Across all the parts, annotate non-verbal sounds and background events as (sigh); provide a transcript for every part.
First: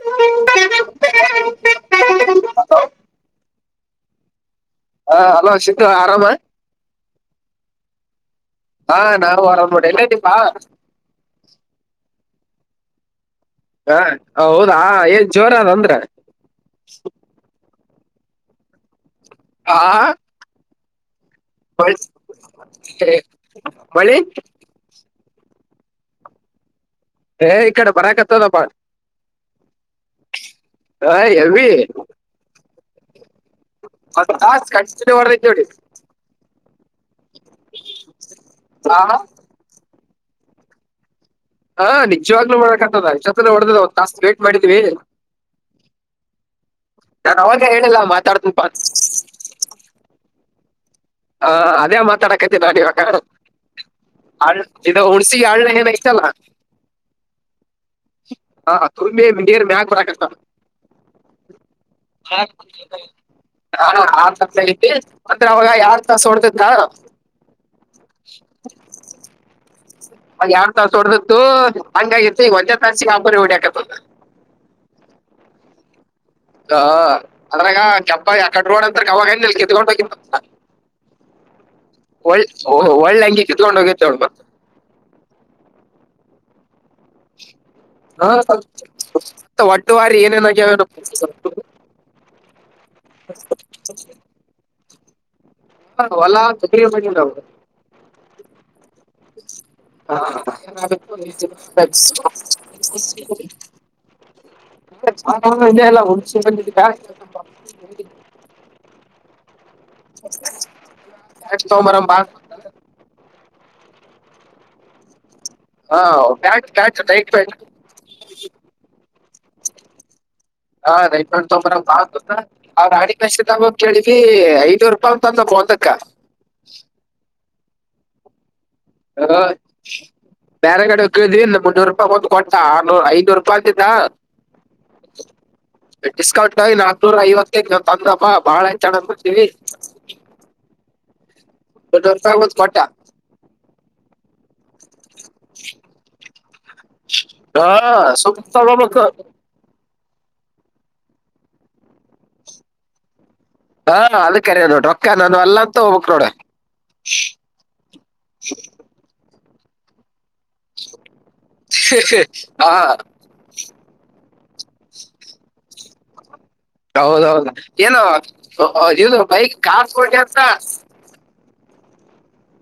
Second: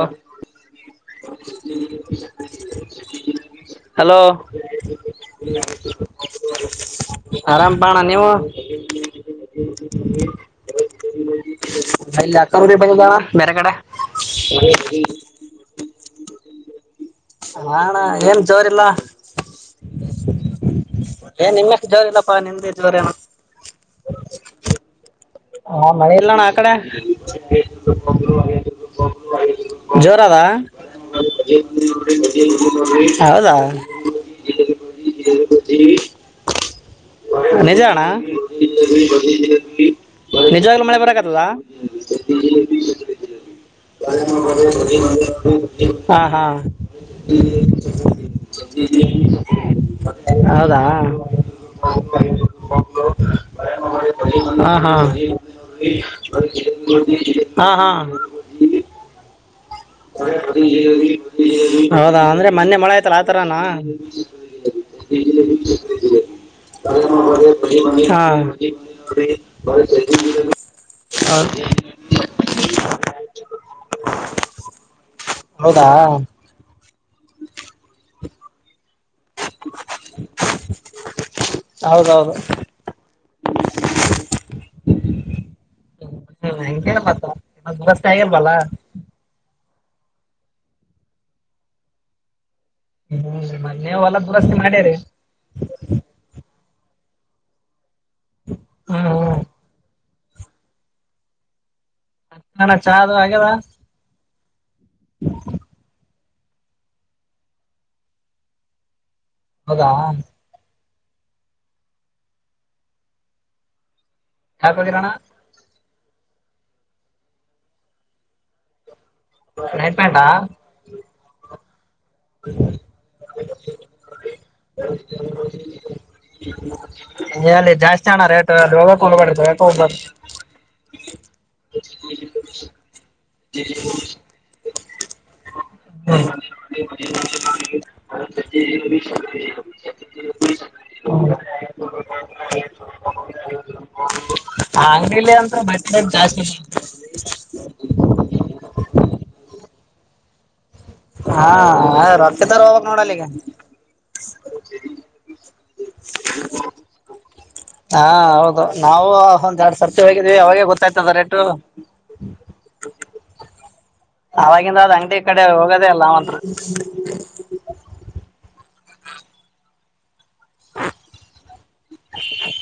ಹಾ. ಹಲೋ. ಹ ಅಲೋ ಸಿದ್ದ ಆರಾಮ. ಆರಾಮ್ ಪೆ ಅಣ್ಣ ನೀವು. ಹಾ ನಾವು ಆರಾಮ್ ನೋಡ ಎಲ್ಲ ಇದ ದೀಪಾ. ಅಲ್ಲಿ ಅಕ್ರ ಮನಿಗೆ ಬದ. (inaudible) ಬೇರೆಗಡೆ. ಹ ಹೌದಾ ಏನ್ ಜೋರ ಅದ ಅಂದ್ರೆ. (inaudible) ಬಾ ಅಣ್ಣ ಏನ್ ಜೋರಿಲ್ಲ. ಹಾ. ಏನ್ ನಿಮ್ಮಕ್ ಜೋರ್ ಇಲ್ಲಪ್ಪಾ ನಿಮ್ದೇ ಜೋರ ಏನ. ಮಳಿ ಹಾ ಮಳೆ ಇಲ್ಲಣ್ಣ ಆ ಕಡೆ. ಏ ಈ ಕಡೆ ಬರಕತದ ಹ ಜೋರದ ಹೆವಿ. (inaudible) ಹೌದಾ ಒಂದ್ ತಾಸ್ ಕಂಟಿನ್ಯೂ ಹೊಡದೈತ್ ನೋಡಿ ನೀಜಾಣ. ಆ ನಿಜಾಗ ಮಳೆ ಬರ್ಕ್ ಅಲ್ಲ ಹಾ ನಿಜವಾಗ್ಲೂ ಮಾಡಕತ್ತದ ಇಷ್ಟೊತ್ತನ ಹೊಡೆದ ಒಂದ್ ತಾಸ್ ವೇಟ್ ಮಾಡಿದ್ವಿ ಹಾ ಹಾ. ನಾನು ಅವಾಗ ಹೇಳಿಲ್ಲ ಮಾತಾಡ್ತೀನಿಪಾ ಅಂತ. ಹೌದಾ. ಹ ಅದೇ ಮಾತಾಡಕತಿ ನಾ ಇವ ಹಾ ಹಾ ಹ. ಹಾ ಹಾ. ಹಾ. ಹೌದಾ ಅಂದ್ರೆ ಮೊನ್ನೆ ಮೊಳೆ ಆಯ್ತಲ್ಲ ಆತರಾನ ಆರ್ ತಾಸ ಐತಿ ಅಂದ್ರ ಅವಾಗ ಎರಡ್ ತಾಸ ಹೊಡ್ದಿತ್ತ ಅವಾಗ ಹಾ. ಎರಡ್ ತಾಸ (unintelligible) ಚಾಪುರ್ ಹೊಡಿಯಾಕ ಹತತ. ಹೌದಾ. ಹ ಅದ್ರಾಗ ಚಪ್ಪ ಯಕಡ ರೋಡ. (unintelligible) (inaudible) ೊಂಡ ಹೌದೌದು ಒ ಓ ಒಳ್ಳಂಗಕೊಂಡ ಎೊಂಡು. (inaudible) ಹ. (unintelligible) ಆಗಿಲ್ವಲ್ಲ. ಮತ್ತ ಒಟ್ಟ ವಾರಿ ಏನೇನಾಗ್ಯಾವೇನೋ. ಹ್ಮು ಮೊನ್ನೆ ಹೊಲ ದುರಸ್ತಿ ಮಾಡ್ಯರಿ. ಹ ಹೊಲಾ (unintelligible) ಹಾ ಹಾ. ಹಾ ಅಣ್ಣ ಚಾ ಅದು ಆಗ್ಯದ (unintelligible) (unintelligible) (unintelligible) (unintelligible) ಹೌದಾ ನೆಕ್ಸ್ಟ್ ತಗೊಂಡ್ ಬರೋಮ್ ಬಾ. ಯಾಕ್ ಒದಿರಣ್ಣಾ. ಹಾ (unintelligible) ನೈಟ್ ಪ್ಯಾಂಟಾ. ಹಾ ನೈಟ್ ಪ್ಯಾಂಟ್ ತೊಗೊಂಬರುನ್ ಬಾ. (unintelligible) ಐದನೂರು ರೂಪಾಯಿ ಅಂತ್ ಅಂದ ಒಂದಕ್ಕ. ಎಲ್ಲಿ ಜಾಸ್ತಿ ಅಣ್ಣಾ ರೇಟ್. ಹ ರೊಕ್ಕಾ ಕೊಡಬ್ಯಾಡ್ರಿ ಆ, ಬರಾಕ ಹೋಗಬ್ಯಾಡ್ರಿ. ಬ್ಯಾರೆ ಕಡೆ ಹೋಗ್ ಕೇಳಿದ್ವಿ ಮುನ್ನೂರು ರೂಪಾಯಿ ಹೋದು ಕೊಟ್ಟ ಆರನೂರ, ಐದನೂರು ರೂಪಾಯಿ ತಿಂದಾ ಹ್ಮ್ ಡಿಸ್ಕೌಂಟ್ ಆಗಿ ನಾಕನೂರ ಐವತಕೆ ತಂದಪಾ ಬಾಳ (unintelligible) ಮುನ್ನೂರ ರೂಪಾಯಿಗಿ ಒಂದ ಕೊಟ್ಟ. ಆ ಲ್ಲಿ ಅಂದ್ರ (unintelligible) ಅ ಹಾ ಸುಮ್ ತಗೋಬೇಕ. ಹಾ ರೊಕ್ ಇದ್ದವರ ಹೋಗ್ಬೇಕ ನೋಡ ಅಲ್ಲಿಗ. ಹಾ ಅದ ಕರೆ ನೋಡ ರೊಕ್ಕ ನನ್ನು ಅಲ್ಲ ಅಂತ ಹೋಗ್ಬೇಕ್ ನೋಡ. ಹಾ ಹೌದು ನಾವ ಹೊಂದ್ ಯಾಡ್ ಸರ್ತಿ ಹೋಗಿ ಅವಾಗೇ ಗೊತ್ತಾಯ್ತದೆ ರೇಟು. ಹಾ ಅವವಾಗಿಂದ ಅದ್ ಅಂಗಡಿ ಕಡೆ ಹೋಗೋದೇ ಇಲ್ಲ ನಾವಂತ್ರು. ಹೌದೌದು ಏನು? ಇದು ಬೈಕ್ ಕಾರ್ ತಗೊಂಡಂತ?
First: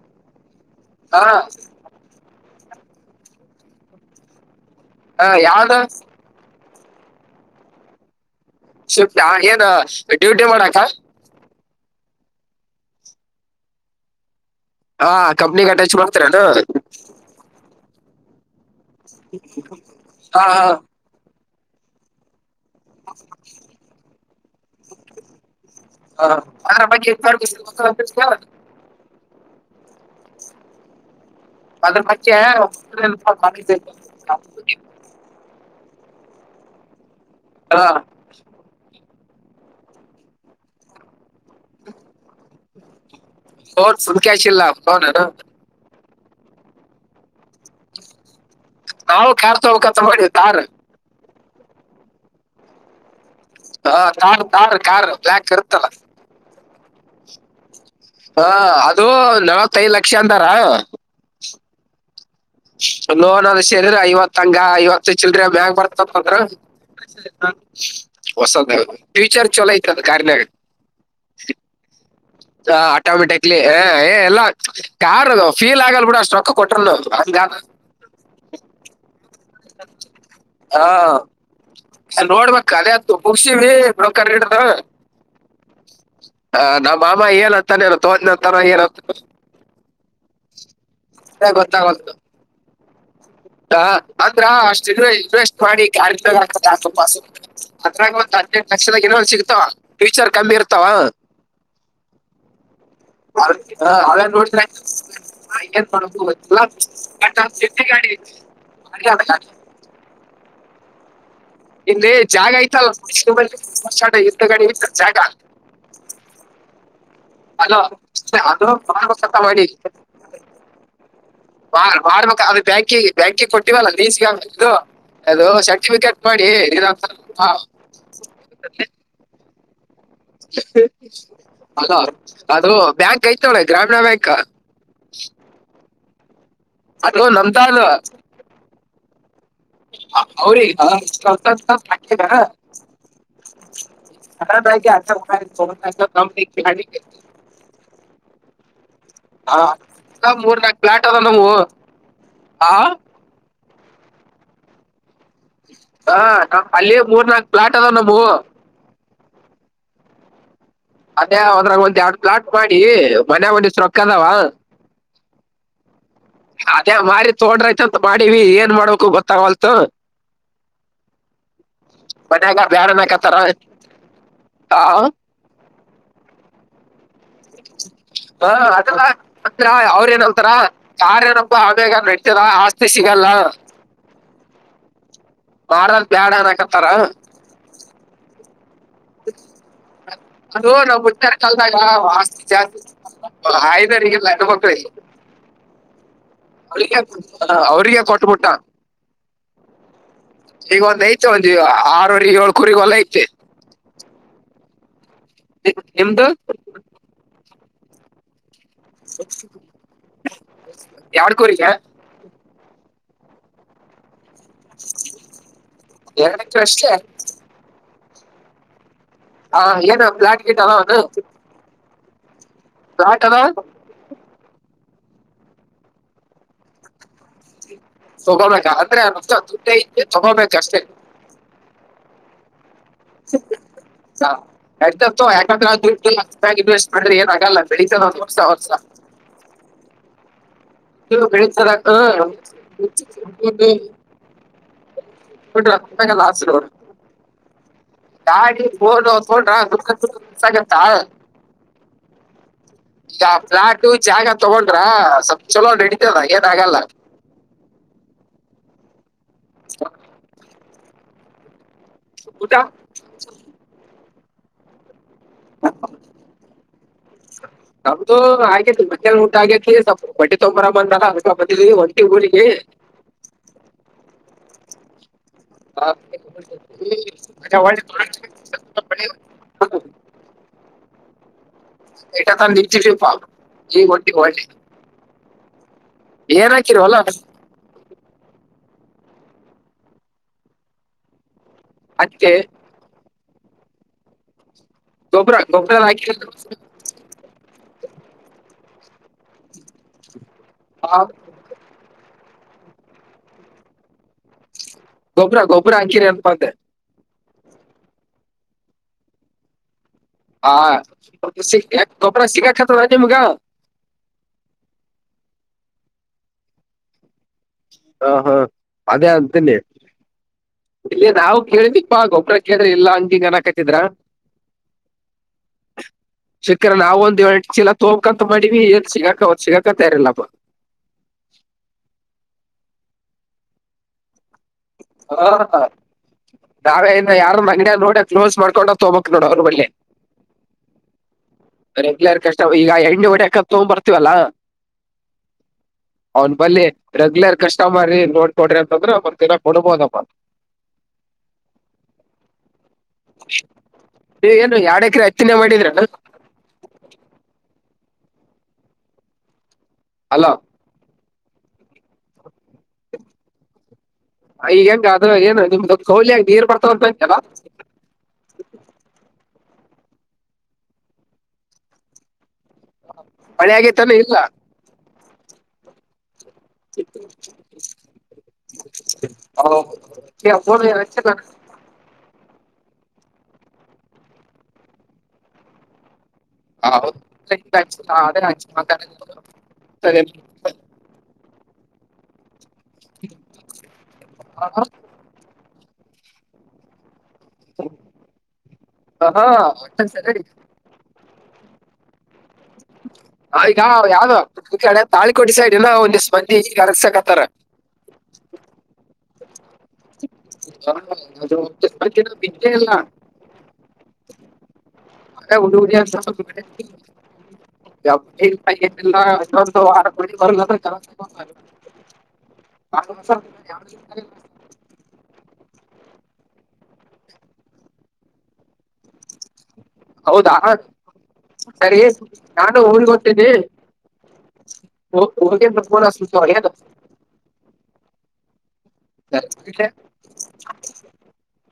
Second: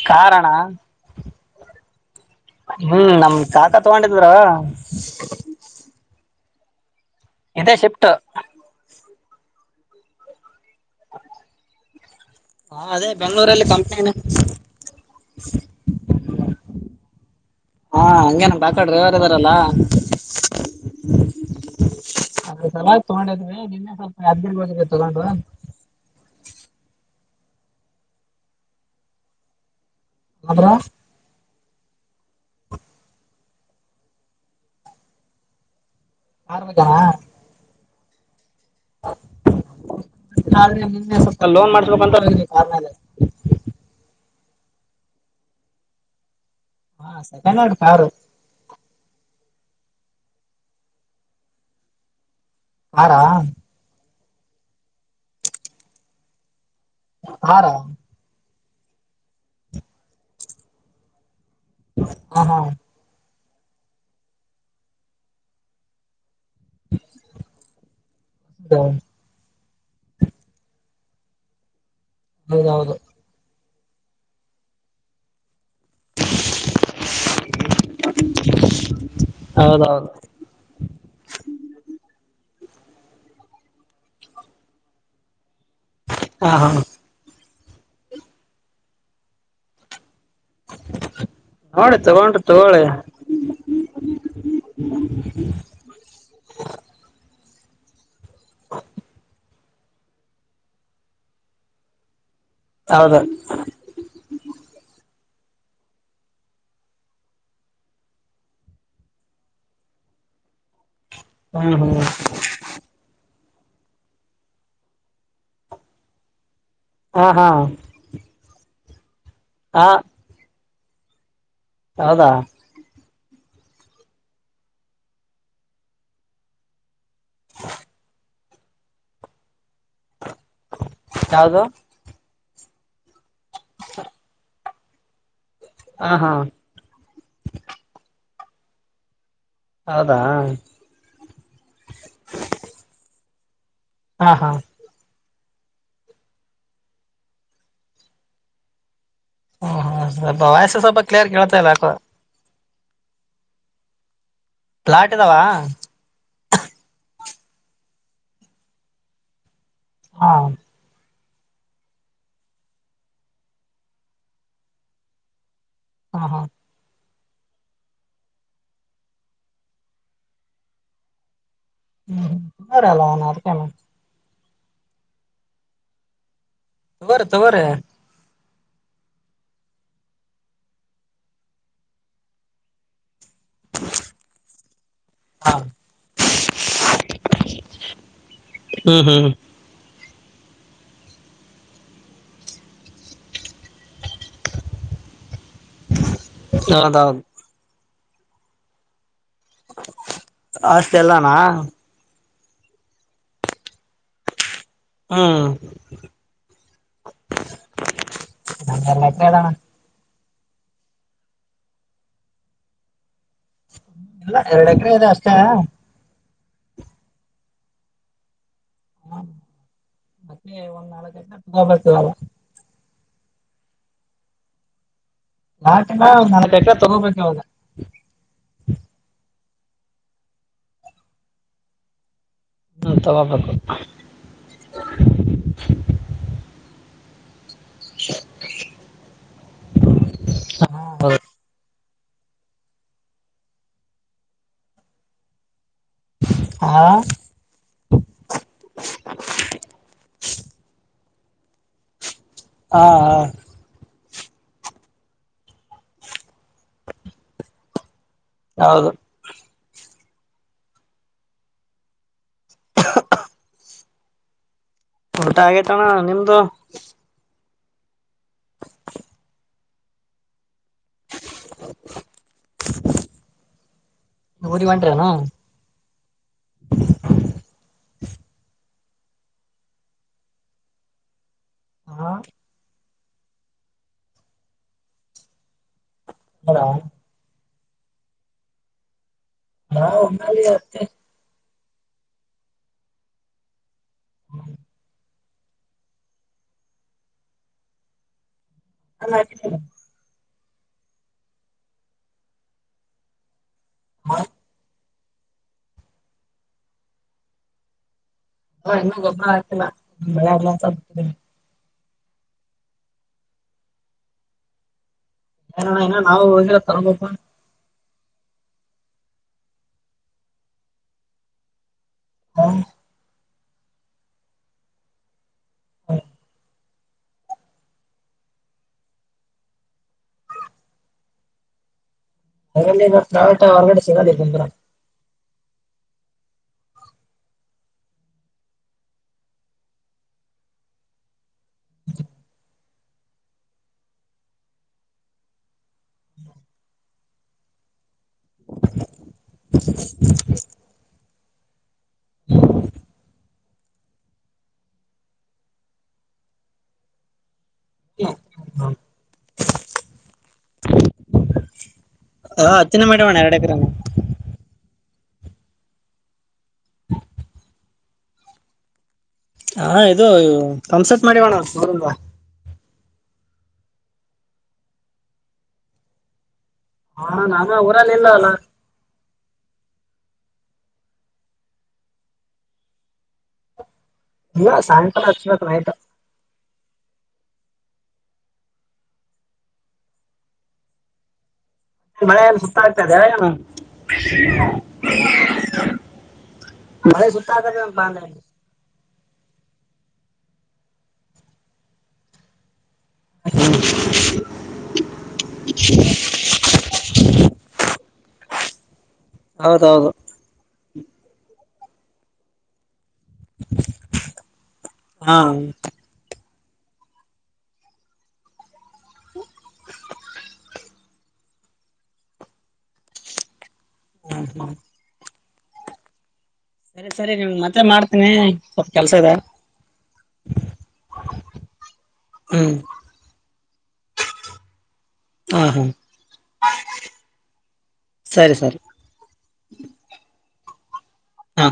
ಕಾರಣ್ಣಾ? ಹಾ ಹ್ಮ್ ನಮ್ಮ ಕಾಕಾ ತಗೊಂಡಿದ್ರ ಹಾ ಯಾವ್ದು? ಇದೆ ಶಿಫ್ಟು. ಶಿಫ್ಟ ಏನ್ ಡ್ಯೂಟಿ ಮಾಡಕ್ ಹಾ ಹಾ ಅದೇ ಬೆಂಗಳೂರಲ್ಲಿ ಕಂಪನಿ ಅಣ್ಣಾ. ಹಾ ಕಂಪ್ನಿಗ್ ಅಟ್ಯಾಚ್ ಮಾಡ್ತಾರೇನು? ಹಾ ಹಂಗೇನ ಕಾಕಾ ಡ್ರೈವರ್ ಅದಾರಲ್ಲ ಹಾ ಹಾ (inaudible) (unintelligible) ತಗೊಂಡಿದ್ವಿ ನಿನ್ನೆ ಸ್ವಲ್ಪ ಯಾದಗಿರಿಗೆ ಹೋಗಿದ್ರಿ ತೊಗೊಂಡ್ರಾ? (unintelligible) ಹೋದ್ರಾ ಅದರ (unintelligible) ಆರ ಮಂದ್ಯಾನ? ಹಾ ಆದ್ರೆ ನಿನ್ನೆ ಸ್ವಲ್ಪ ಲೋನ್ ಮಾಡ್ಸ್ಬೇಕು ಅಂತ ಬಂದ್ವಿ. (unintelligible) ಕ್ಯಾಶಿಲ್ಲ ಫೋನಿಡು. ಆ ಸೆಕೆಂಡ್ಯಾಂಡ್ಕಾರು. ನಾವು ಕಾರ್ ತಗೋಬೇಕಂತ ಮಾಡಿವಿ ಕಾರು ಕಾರಾ ತಾರ್ ತಾರ್ ಕಾರ್ ಬ್ಲಾಕ್ ಇರುತ್ತಲ್ಲ. ತಾರಾ ಹಾ ಅದು ನವತ್ತೈದ್ ಲಕ್ಷ ಅಂದಾರ ಹ (unintelligible) ಲೋನಲ್ ಚದುರ ಐವತ್ಂಗ ಐವತ್ತು ಚಿಲ್ರಿ ಮ್ಯಾಗ ಬರ್ತತ್ಂದ್ರ. ಹೊಸ ಫೀಚರ್ ಚೊಲೊ ಐತಂಥ ತಾರ್ನ್ಯಾಗ. (inaudible) ಚ ಹೌದೌದು ಆಟೊಮಿಟಕ್ಲಿ ಎ ಎ ಇಲ್ಲಾ ಯಾರ್ ಅದು. ಫೀಲ್ ಆಗಲ್ಲ ಬಿಡು ಕೂಡ ಅಷ್ಟ ರೊಕ್ಕ ಕೊಟ್ಟರಿಲ್ಲೊ ಹಂಗಾತ್. ಹೌದೌದು ಹಾ ಸರ್ ನೋಡ್ಬೇಕ್. (unintelligible) ಹಾ ಆ ಹಾ ನಮ್ ಮಾಮ ಏನ (unintelligible) ನೋಡಿ ತಗೊಂಡ್ ತಗೊಳ್ಳಿ. ಹ ಅಂದ್ರ್ ಅಷ್ಟ ಏನೋ ಇನ್ವೆಸ್ಟ್ ಮಾಡಿ (unintelligible) ಆತ್ರಾಗ್ ಒಂದ್ ಹದಿನೆಂಟ ಲಕ್ಷದಾಗ ಏನೋ ಒಂದ್ ಸಿಗತಾವ. ಫಿಚ್ಚರ್ ಕಮ್ಮಿ ಇರ್ತಾವ. ಹೌದು (unintelligible) (unintelligible) ಹ್ಮ್ ಹ್ಮ್ ಇಲ್ಲಿ ಜಾಗ ಆಯ್ತಿ ಅಲ್ಲಾ (unintelligible) ಹಾ ಹಾ ಹಲೋ (unintelligible) ಅದು ತರಾರಸ್ ಹಾ (unintelligible) ಬಾಳ್ ಬಾಳ್ ಹೌದಾ (unintelligible) ಬ್ಯಾಂಕಿಗಿ. ಬ್ಯಾಂಕಿಗೆ ಕೊಟ್ಟಿವಲ್ಲ (unintelligible) ಅದು ಸರ್ಟಿಫಿಕೇಟ್ ಮಾಡಿ ಹಾ ಮತ್ತೆ ಯಾವ್ದು ಹಲೋ ಅದು ಬ್ಯಾಂಕ್ ಅಯ್ತಿ ನೋಡ್ ಗ್ರಾಮೀಣ ಬ್ಯಾಂಕ್. (inaudible) ಆ ಹಾ. ಅದು ನಮ್ದ್ ಅದ್. ಹೌದಾ (unintelligible) (unintelligible) ಕ ಹಾ ಹಾ (unintelligible) ಹ್ಮ ಹ್ಮ ಹಾ ಸ್ವಲ್ಪ ವಯಸ್ಸ ಮೂರ್ನಾಲ್ಕು ಸ್ವಲ್ಪ ಪ್ಲಾಟ್ ಅದ ಕ್ಲಿಯರ್ ನಮುವು. ಕೇಳ್ತಾ ಇಲ್ಲ ಯಾಕೋ ಆ ಪ್ಲಾಟ್ ಇದಾವ ಹ ಅಲ್ಲಿ ಮೂರ್ನಾಲ್ಕು ಫ್ಲಾಟ್ ಅದವ್ ನಮವು ಹಾ ಅದೇ ಅದ್ರಾಗ ಒಂದೆರಡ್ ಪ್ಲಾಟ್ ಮಾಡಿ ಮನೆಗೊಂದಿಷ್ಟ್ ರೊಕ್ಕ ಅದಾವ. ಹಾ ಹಾ ಅದ ಮಾಡ ತೋಡ್ರೈತಂತ ಬಾಡೀಲಿ ಏನ್ ಮಾಡ್ಬೇಕು ಗೊತ್ತಾಗೊಲ್ತು. ಹ್ಮ್ (unintelligible) ತಗೋರಲ್ಲ ಅವನು ಅನಾಕತರ ಅದಕೇನ ಹಾ ಬರ ತೊಗೋರಿ. ಹ ಅದೆಲ್ಲ (unintelligible) ಅವ್ರ ಏನ್ ಅಂತಾರ ಯಾರೇನಬ ಆಮೇಂಗ ನಡ್ತದ ಆಸ್ತಿ ಸಿ ಲ್ಲ ಹ್ಮ್ ಮಾರದ್ ಬ್ಯಾಡ ಅನಕತಾರ. ಹ್ಮ್ ಹ್ಮ್ ಅದು ನಾ ಉತ್ತರ (unintelligible) ಹಯ್ದರಿಗೆಲ್ಲಗಬ್ರ (unintelligible) ಹೌದೌದು ಅವ್ರಿಗೆ ಕೊಟ್ಬುಟ್ಟ. ಈಗ ಒಂದ್ ಐತ ಅಷ್ಟೆಲ್ಲಾನ ಒಂದು ಆರೂವರಿ ಏಳ್ ಕುರಿಗೊಲೖತೆ. ಹ್ಮ್ ನಿಮ್ದ್ ನನ್ (unintelligible) ಲ್ಲಣ ಯಾರ್ಡ್ ಕುರಿಗೆ. (inaudible) ಇಲ್ಲ ಎರಡೆಕರೆ ಇದೆ ಅಷ್ಟೇ. ಎರಡಕ್ರೇ ಅಷ್ಟೇ ಹಾ ಏನ ಫ್ಲಾಟ್ ಗೀಟೆಲ್ಲ ಹ ಹ ರಾಕದಾವ್ ನಾಲ್ಕ ನಾಲ್ಕು ಎಕ ತಗೋಬೇಕ ಅವಾಗ. ತೋಗಬೇಕು (unintelligible) ತೋಗಬೇಕು ಅಷ್ಟೇ. ಹ್ಮ್ ತಗೋಬೇಕು ತ ಎಕ (unintelligible) ಅಂದ್ರೆ ಏನು ಆಗಲ್ಲ. ಬೆಳಿತನ ಅವನು ವರ್ಸ ವರ್ಸ. ಹೌದು ಇವರು ಬೆಳಿತಾರ. ಹ್ಮ ಹ್ಮ. (unintelligible) Last road. ಹಾ ಗಾಡಿ ಬೋಡ್ ತೋಡ್ರ ದುಡ್ಡಡ್ಸಾಗತ್ತಾ. ಹಾ ಚಾಪ್ಲಾಟು. ಜಾಗ ತೊಗೊಂಡ್ರ ಸ್ವಲ್ಪ ಚಲೋ ನೆಡಿತದ ಏನು ಆಗಲ್ಲ. ಹೌದು. (inaudible) ಊಟ ಊಟ ಆಗೆತಣ್ಣ ನಿಮ್ದು. ನಮ್ದು ಆಗೇತಿ ಮಧ್ಯಾನ ಊಟ ಆಗ್ಯತಿ ಸ್ವಲ್ ಬಟ್ಟಿ ತೊಂಬರ ಬಂದಾಗ ಅಲ್ಪ ಬಂದಿವಿ ಒಂಟಿ ಊರಿಗೆ. ಊರಿಗ್ ಹೊಂಟ್ರೇನ. (unintelligible) (unintelligible) (unintelligible) (unintelligible) ಹಾ ಪ ಈಗ ಒಂಟಿವಿ ಒಳ್ಳಿ. ಏನ್ ಹಾಕಿರಿ ವಲ. ನಾವು ಹಾ ಹೊನ್ನಾಲಿ ಅತ್ತಿ. ಅಕ್ಕೆ. ಹ್ಮ್ ಗೊಬ್ಬರ ಗೊಬ್ಬರನ ಹಾಕಿರಿಲ್ಲ. (unintelligible) ಹಾ ಹಾ ಗೊಬ್ಬ್ರ ಗೊಬ್ಬ್ರ ಆಕಿರೇನಪಂದೆ. ಹ ಇನ್ನು ಗೊಬ್ರಾ ಆಕಿಲ್ಲ. ಹಾ (unintelligible) ಗೊಬ್ರ ಸಿಗ್ಗಾಕ್ಕತದನು ನಿಮ್ಗ. ಏನ ಇನ್ನು ನಾವು ಹೋಗಿಲ್ಲ ತರಬೇಕು. ಹಾ ಹಾ ಅದೇ ಅಂತನೆ ಇಲ್ಲಿ ನಾವು ಕೇಳಿ ಪಾ ಗೊಬ್ಬರ ಕೇಳಿದ್ರ ಇಲ್ಲ ಅಂತಿಗನಕ ಜಿಬ್ರಾ ಹ ಸಿಕ್ಕ್ದ್ರೆ ನಾವೊಂದ್ ಎರ್ಡ್ ಚೀಲ ತೋಕಂತ ಮಾಡಿವಿ ಎಲ್ಸಿಗಾಕ ಅವತ್ ಸಿಗಾಕಯಿರಲ್ಲಪ್ಪ ಇಲ್ಲಿ ವ (unintelligible) ಹೊರಗಡೆ ಸಿಗಲ್ಲಂದ್ರ. ಹಾ ಹಾ ನಾವೇ ಇನ್ನ ಯಾರನ್ ಅಂಗಡಿಯ ನೋಡ ಕ್ಲೋಸ್ ಮಾಡ್ಕೊಂಡೋಗ್ ತಗೊಬೇಕ್ ನೋಡು ಅವ್ರ ಬಳಿ. ರೆಗ್ಯುಲರ್ ಕಸ್ಟಮರ್ ಈಗ ಎ ಹಿಂಗ ಹೊಡ್ಯಾಕ್ ತೊಂಡ್ ಬರ್ತವಲ್ಲ ಅವನ್ ಬರ್ಲಿ ರೆಗ್ಯುಲರ್ ಕಸ್ಟಮರೀ ನೋಡ್ ಕೊಡ್ರಿ ಅಂತಂದ್ರೆ ಬರ್ತ ಕೊಡಬೋದಪ್ಪ. ರೀ ಏನ್ರಿ ಯಾರ್ಡ್ ಎಕ್ರ ಹತ್ತೀನೇ ಮಾಡಿದ್ರೇನು. ಹಲೋ ಹ ಹತ್ತಿನೆ ಮಾಡೆವಣ್ಣ ಎರಡ್ ಎಕ್ರೆನು. ಈಗ ಹೆಂಗ ಅದ್ರಗೇನು ನಿಮ್ದೊ ಕೋಲಿಯಗ ನೀರ್ ಬರ್ತಾವಂತಂತೆಲ್ಲ. ಹಾ ಇದು ಪಂಪ್ಸೆಟ್ ಮಾಡಿವಣ ನೋಡನ್ಬಾ. ಮಳೆ ಆಗೈತೆನ್ ಇಲ್ಲ. ನಾನು ಊರಲ್ಲಿ ಇಲ್ಲ ಅಲ್ಲ ಹ (unintelligible) ಇಲ್ಲ ಸಾಯಂಕಾಲ ಹಚ್ಬೇಕು ನೈಟು. (unintelligible) ಮಳೇನು ತ್ತದೇನು ಮಳೆ ಸ ಕಾದದು ಬಾಂದೇಳಿ ಹಾ (unintelligible) ಸರ್ ಹೇಳಿ. ಹ ಈಗ ಯಾವ್ದೊ ಈ ಕಡೆ ತಾಳಿಕೋಟೆ ಸೈಡ್ ಎಲ್ಲ ಒಂದಷ್ಟ್ ಮಂದಿ ಕರೆಕ್ಸಕತ್ತಾರ. ಹೌದೌದು (unintelligible) ಬಿದ್ದೆ ಇಲ್ಲ. ಹಾ (unintelligible) ಅ ಉಡಿ ಉಡಿ (unintelligible) (inaudible) (inaudible) (unintelligible) (unintelligible) ಯ (unintelligible) ಸರಿ ಸರಿ ನಿಮಗ್ ಮತ್ತೆ ಮಾಡ್ತೀನಿ. ಸ್ವಲ್ಪ ಕೆಲ್ಸ ಇದೆ ಹೌದಾ ಸರಿ ಹ್ಮ್ ನಾನು ಊರಿಗ್ ಹೊರ್ಟಿನಿ. ಹಾ ಹಾ ಸರಿ ಸರಿ (inaudible) (unintelligible) (inaudible) ಹಾ